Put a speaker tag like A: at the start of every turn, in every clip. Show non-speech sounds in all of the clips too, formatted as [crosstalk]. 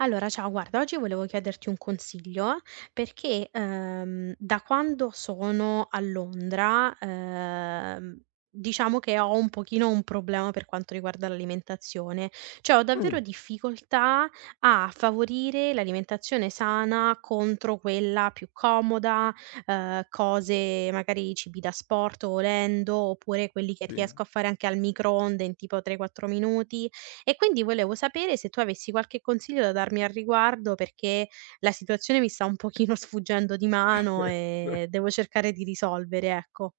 A: Allora, ciao, guarda, oggi volevo chiederti un consiglio perché, da quando sono a Londra, diciamo che ho un pochino un problema per quanto riguarda l'alimentazione, cioè ho
B: Mh,
A: davvero difficoltà a favorire l'alimentazione sana contro quella più comoda, cose, magari cibi da sport volendo, oppure quelli che
B: sì.
A: riesco a fare anche al microonde in tipo 3-4 minuti e quindi volevo sapere se tu avessi qualche consiglio da darmi al riguardo, perché la situazione mi sta un pochino [laughs] sfuggendo di mano
B: [laughs]
A: e devo cercare di risolvere, ecco.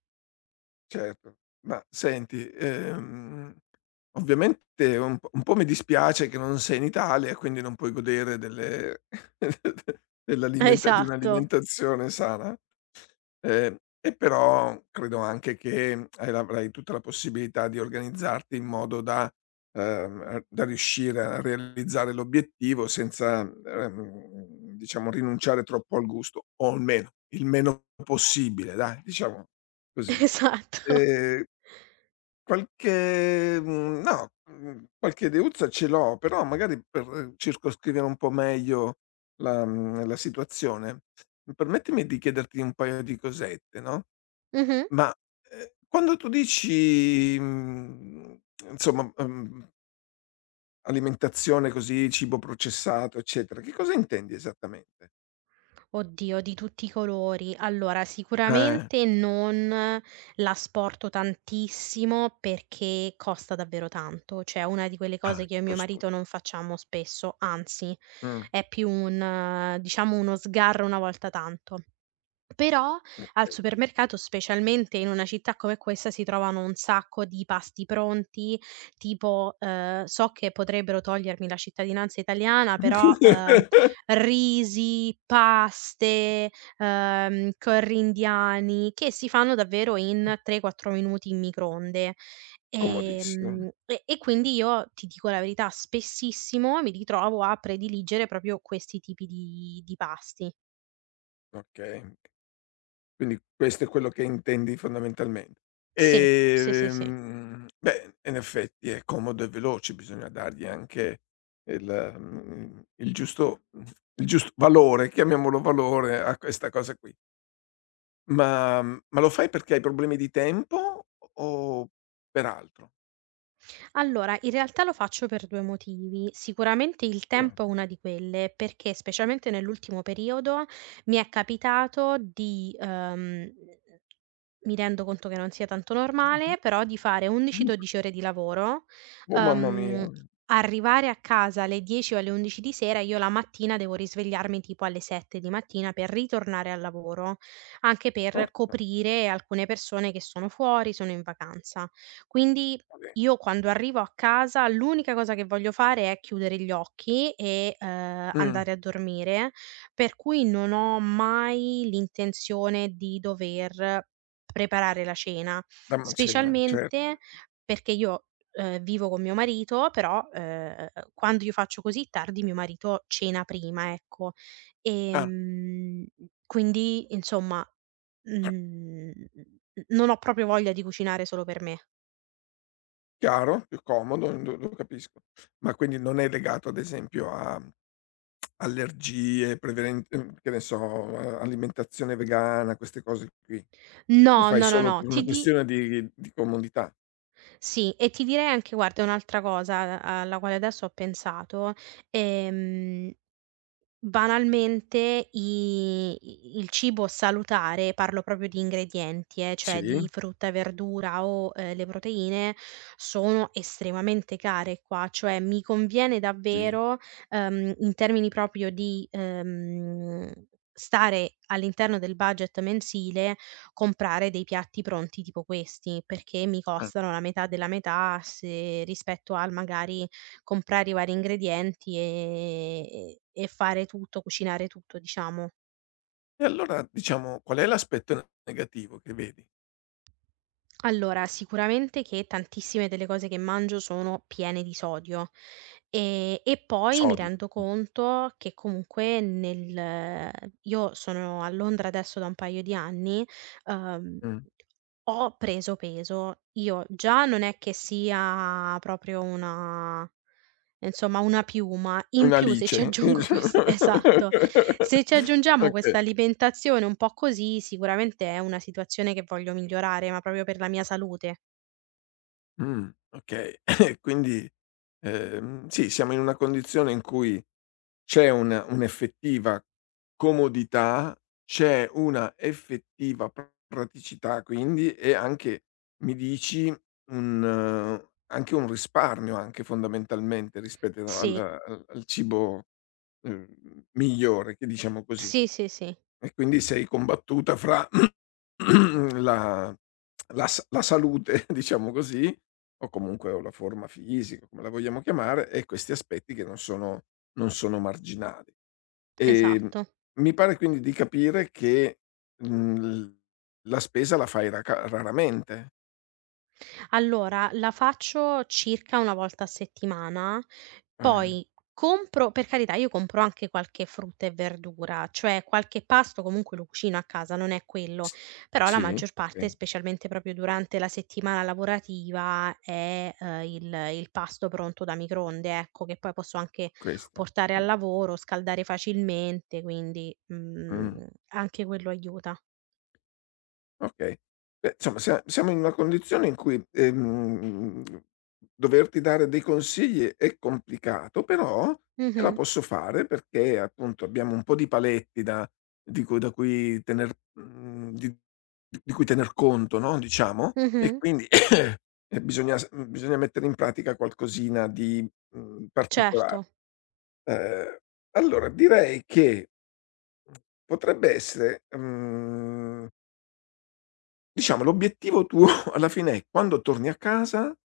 B: Certo. Ma senti, ovviamente un po' mi dispiace che non sei in Italia e quindi non puoi godere delle [laughs] dell'alimenta di
A: Esatto,
B: un'alimentazione sana. Ehm, e però credo anche che, hai avrai tutta la possibilità di organizzarti in modo da da riuscire a realizzare l'obiettivo senza, diciamo rinunciare troppo al gusto, o almeno il meno possibile dai, diciamo così.
A: [laughs] esatto.
B: Ehm, qualche mhmm, no, mhmm, qualche ideuzza ce l'ho, però magari per circoscrivere un po' meglio la la situazione, permettimi di chiederti un paio di cosette, no?
A: Mh-mh.
B: Ma, quando tu dici, insomma, alimentazione così, cibo processato, eccetera, che cosa intendi esattamente?
A: Oddio, di tutti i colori. Allora,
B: Eh,
A: sicuramente non l'asporto tantissimo perché costa davvero tanto, cioè è una di quelle
B: ah,
A: cose che io e mio
B: costos
A: marito non facciamo spesso, anzi
B: mh.
A: è più un diciamo uno sgarro una volta tanto. Però al supermercato, specialmente in una città come questa, si trovano un sacco di pasti pronti, tipo, so che potrebbero togliermi la cittadinanza italiana, però,
B: [laughs]
A: risi, paste, curry indiani, che si fanno davvero in 3, 4 minuti in microonde.
B: Comodissimo,
A: E quindi io, ti dico la verità, spessissimo mi ritrovo a prediligere proprio questi tipi di pasti.
B: okay. Quindi questo è quello che intendi fondamentalmente.
A: Sì, sì, sì, sì.
B: Beh, in effetti è comodo e veloce, bisogna dargli anche il il giusto il giusto valore, chiamiamolo valore, a questa cosa qui. Ma lo fai perché hai problemi di tempo o per altro?
A: Allora, in realtà lo faccio per 2 motivi. Sicuramente il
B: Ah,
A: tempo è una di quelle, perché specialmente nell'ultimo periodo mi è capitato di. Mi rendo conto che non sia tanto
B: mh-mh.
A: normale, però di fare 11, 12 ore di lavoro,
B: Oh mamma mia.
A: ehm, arrivare a casa alle 10 o alle 11 di sera, io la mattina devo risvegliarmi tipo alle 7 di mattina per ritornare al lavoro, anche per
B: Porca
A: coprire alcune persone che sono fuori, sono in vacanza. Quindi
B: miseria.
A: io quando arrivo a casa l'unica cosa che voglio fare è chiudere gli occhi e,
B: Mh,
A: andare a dormire, per cui non ho mai l'intenzione di dover preparare la cena,
B: la mancena, certo.
A: specialmente perché io, vivo con mio marito, però, quando io faccio così tardi mio marito cena prima, ecco.
B: Ah,
A: Ehm, quindi insomma, mhmm, non ho proprio voglia di cucinare solo per me.
B: chiaro, più comodo, lo capisco. Ma quindi non è legato ad esempio a allergie, preveren che ne so, a alimentazione vegana, queste cose qui. Lo
A: No,
B: fai
A: no, no,
B: solo
A: no,
B: per una
A: ti di
B: questione di comodità?
A: sì, e ti direi anche guarda un'altra cosa a alla quale adesso ho pensato, ehm banalmente i il cibo salutare, parlo proprio di ingredienti cioè
B: Sì?
A: di frutta e verdura o, le proteine, sono estremamente care qua, cioè mi conviene
B: Sì.
A: davvero, in termini proprio di stare all'interno del budget mensile, comprare dei piatti pronti tipo questi, perché mi
B: Ah.
A: costano la metà della metà se rispetto al magari comprare i vari ingredienti, e fare tutto, cucinare tutto, diciamo.
B: E allora diciamo qual è l'aspetto negativo che vedi?
A: Allora, sicuramente che tantissime delle cose che mangio sono piene di sodio, e poi mi
B: Sodio.
A: rendo conto che comunque nel io sono a Londra adesso da un paio di anni, uhm,
B: Mh.
A: ho preso peso. Io già non è che sia proprio una insomma, una piuma. In
B: Una
A: più se ci [laughs]
B: lice.
A: aggiungo questa esatto. Se ci
B: [laughs]
A: aggiungiamo
B: Okay.
A: questa alimentazione un po' così, sicuramente è una situazione che voglio migliorare, ma proprio per la mia salute.
B: Okay. [laughs] Quindi, sì, siamo in una condizione in cui c'è un'effettiva comodità, c'è una effettiva praticità, quindi, e anche mi dici un anche un risparmio anche fondamentalmente rispetto al
A: Sì,
B: al cibo, uhm, migliore, che diciamo così.
A: sì, sì, sì,
B: E quindi sei combattuta fra [clears throat] la la s la salute, [laughs] diciamo così, o comunque o la forma fisica, come la vogliamo chiamare, e questi aspetti che non sono marginali. Ehm,
A: esatto.
B: Mi pare quindi di capire che, mhmm, l la spesa la fai raca raramente.
A: Allora, la faccio circa 1 volta a settimana,
B: Eh.
A: poi compro per carità io compro anche qualche frutta e verdura, cioè qualche pasto comunque lo cucino a casa, non è quello,
B: S
A: però la
B: Sì,
A: maggior parte,
B: okay,
A: specialmente proprio durante la settimana lavorativa, è, il pasto pronto da microonde, ecco, che poi posso anche
B: questo.
A: portare al lavoro, scaldare facilmente, quindi,
B: Mh.
A: anche quello aiuta.
B: Okay. Beh, insomma siamo in una condizione in cui, doverti dare dei consigli è complicato, però ce la
A: Mh-mh,
B: posso fare perché appunto abbiamo un po' di paletti da di cui da cui tener mhmm, di cui tener conto, no, diciamo, e
A: mh-mh,
B: quindi [clears throat] e bisogna mettere in pratica qualcosina di, particolare.
A: certo.
B: Ehm, allora direi che potrebbe essere, mhmm diciamo l'obiettivo tuo [laughs] alla fine è, quando torni a casa,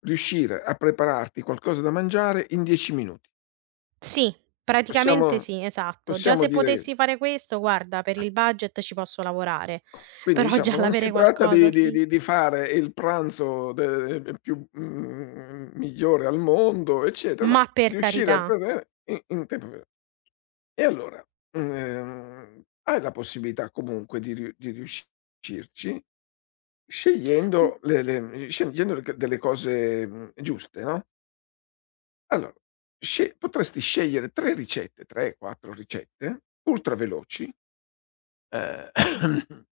B: riuscire a prepararti qualcosa da mangiare in 10 minuti.
A: Sì, praticamente
B: Possiamo
A: sì, esatto. Già
B: possiamo
A: se
B: dire,
A: potessi fare questo, guarda, per il budget ci posso lavorare, [laughs]
B: quindi
A: però
B: diciamo
A: già
B: non si
A: l'avere
B: tratta
A: qualcosa
B: di di
A: lì
B: di di fare il pranzo migliore al mondo, eccetera, ma
A: ma per
B: riuscire a
A: carità.
B: prevedere in tempo re e allora, hai la possibilità comunque di riu di riuscirci
A: Mh,
B: scegliendo le scegliendo le c delle cose, giuste, no, allora, sce potresti scegliere 3 ricette, 3, 4 ricette ultraveloci, ehm [clears throat]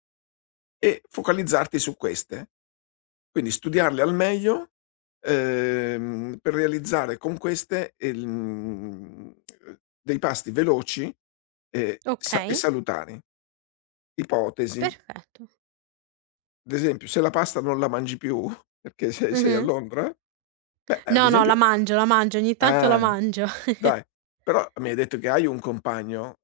B: e focalizzarti su queste. Quindi studiarle al meglio, per realizzare con queste, dei pasti veloci e
A: okay,
B: salutari. Ipotesi,
A: perfetto.
B: ad esempio, se la pasta non la mangi più [laughs] perché se sei a
A: Mh-mh.
B: Londra, beh, ad
A: No, no,
B: esempio
A: la mangio, ogni tanto la
B: ah,
A: mangio. [laughs]
B: dai, però mi hai detto che hai un compagno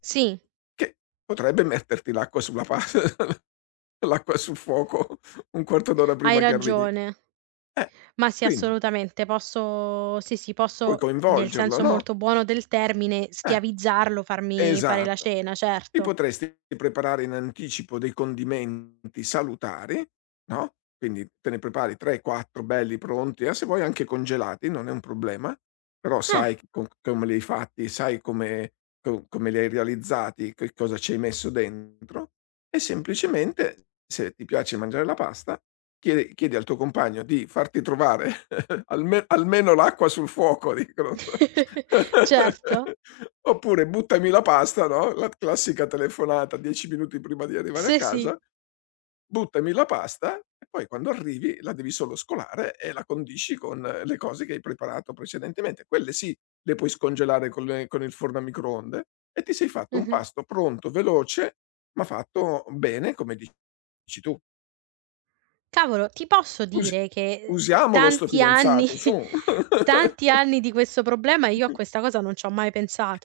A: Sì,
B: che potrebbe metterti l'acqua sulla pas [laughs] l'acqua sul fuoco un quarto d'ora
A: hai
B: prima che arrivi.
A: ragione.
B: Eh,
A: Ma sì,
B: quindi
A: assolutamente, posso sì, sì,
B: puoi
A: posso, nel
B: coinvolgerlo,
A: senso
B: no?
A: molto buono del termine,
B: Eh,
A: schiavizzarlo, farmi fare la
B: esatto.
A: cena,
B: Ti
A: certo.
B: potresti preparare in anticipo dei condimenti salutari, no, quindi te ne prepari 3, 4 belli pronti, e se vuoi anche congelati, non è un problema, però
A: Ah.
B: sai c co come li hai fatti, sai come li hai realizzati, che cosa ci hai messo dentro, e semplicemente, se ti piace mangiare la pasta, chiede chiedi al tuo compagno di farti trovare [laughs] almeno l'acqua sul fuoco, dicono, non so.
A: [laughs] Certo.
B: [laughs] Oppure: "Buttami la pasta", no, la classica telefonata 10 minuti prima di arrivare a
A: Sì, sì.
B: casa: "Buttami la pasta", e poi quando arrivi la devi solo scolare e la condisci con le cose che hai preparato precedentemente. Quelle sì, le puoi scongelare con il forno a microonde e ti sei fatto un
A: Mh-mh.
B: pasto pronto, veloce, ma fatto bene come dici tu.
A: Cavolo, ti posso
B: Usi
A: dire che,
B: usiamolo sto
A: tanti anni
B: fidanzato, su.
A: [laughs] tanti
B: [laughs]
A: anni di questo problema e io a questa cosa non ci ho mai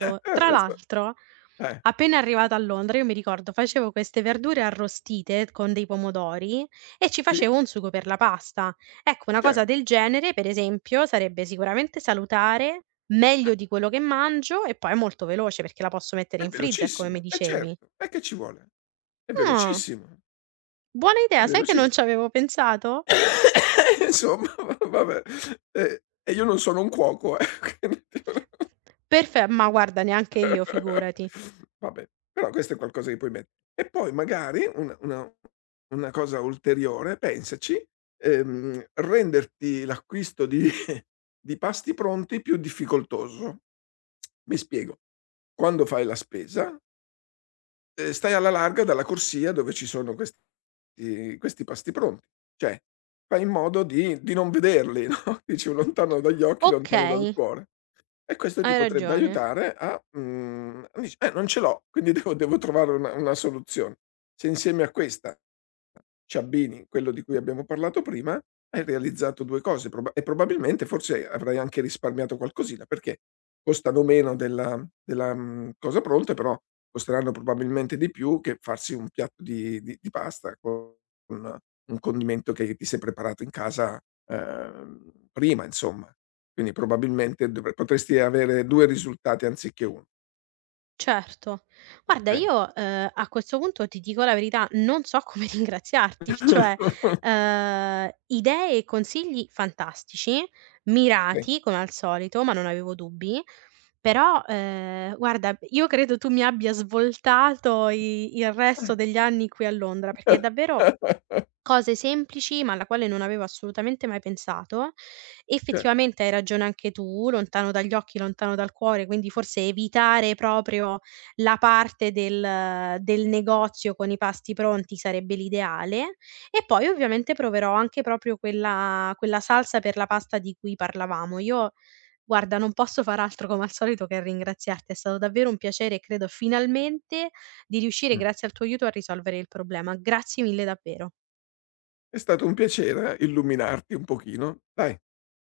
A: Tra
B: Adesso
A: l'altro,
B: eh,
A: appena arrivata a Londra, io mi ricordo facevo queste verdure arrostite con dei pomodori e ci
B: sì,
A: facevo un sugo per la pasta. Ecco, una
B: cer
A: cosa del genere, per esempio, sarebbe sicuramente salutare,
B: eh,
A: meglio di quello che mangio e poi è molto veloce perché la posso mettere
B: è
A: in freezer, come mi
B: velocissimo, eh
A: dicevi.
B: certo, e che ci vuole? È
A: Ah,
B: velocissimo,
A: buona
B: è
A: idea, sai che non
B: velocissi
A: ci avevo pensato?
B: [laughs] insomma va vabbè, e io non sono un cuoco, quindi
A: Perfe ma guarda neanche io, figurati.
B: [laughs] vabbè, però questo è qualcosa che puoi met e poi magari una cosa ulteriore, pensaci, renderti l'acquisto di [laughs] di pasti pronti più difficoltoso. Mi spiego: quando fai la spesa, stai alla larga dalla corsia dove ci sono questi pasti pronti. Cioè, fai in modo di non vederli, no, [laughs] dici: "Lontano dagli occhi, lontano dal
A: Okay,
B: cuore". E questo ti
A: hai
B: potrebbe
A: ragione,
B: aiutare a, dici: non ce l'ho, quindi [laughs] devo trovare una soluzione". Se insieme a questa ci abbini quello di cui abbiamo parlato prima, hai realizzato 2 cose probabilmente forse avrai anche risparmiato qualcosina, perché costano meno della cosa pronta, però costeranno probabilmente di più che farsi un piatto di pasta con un condimento che ti sei preparato in casa, prima, insomma. Quindi probabilmente dovre potresti avere 2 risultati anziché 1.
A: certo. Guarda
B: Okay.
A: io, a questo punto ti dico la verità, non so [laughs] come ringraziarti, cioè,
B: [laughs]
A: idee e consigli fantastici,
B: Sì.
A: mirati come al solito, ma non avevo dubbi, però, guarda io credo tu mi abbia svoltato i il resto degli anni qui a Londra, perché davvero cose semplici, ma alla quale non avevo assolutamente mai pensato.
B: Ce
A: Effettivamente hai ragione anche tu, lontano dagli occhi, lontano dal cuore, quindi forse evitare proprio la parte del negozio con i pasti pronti sarebbe l'ideale. E poi ovviamente proverò anche proprio quella salsa per la pasta di cui parlavamo. Io guarda, non posso far altro come al solito che ringraziarti, è stato davvero un piacere e credo finalmente di riuscire,
B: mh.
A: grazie al tuo aiuto, a risolvere il problema. Grazie mille davvero.
B: È stato un piacere illuminarti un pochino, dai.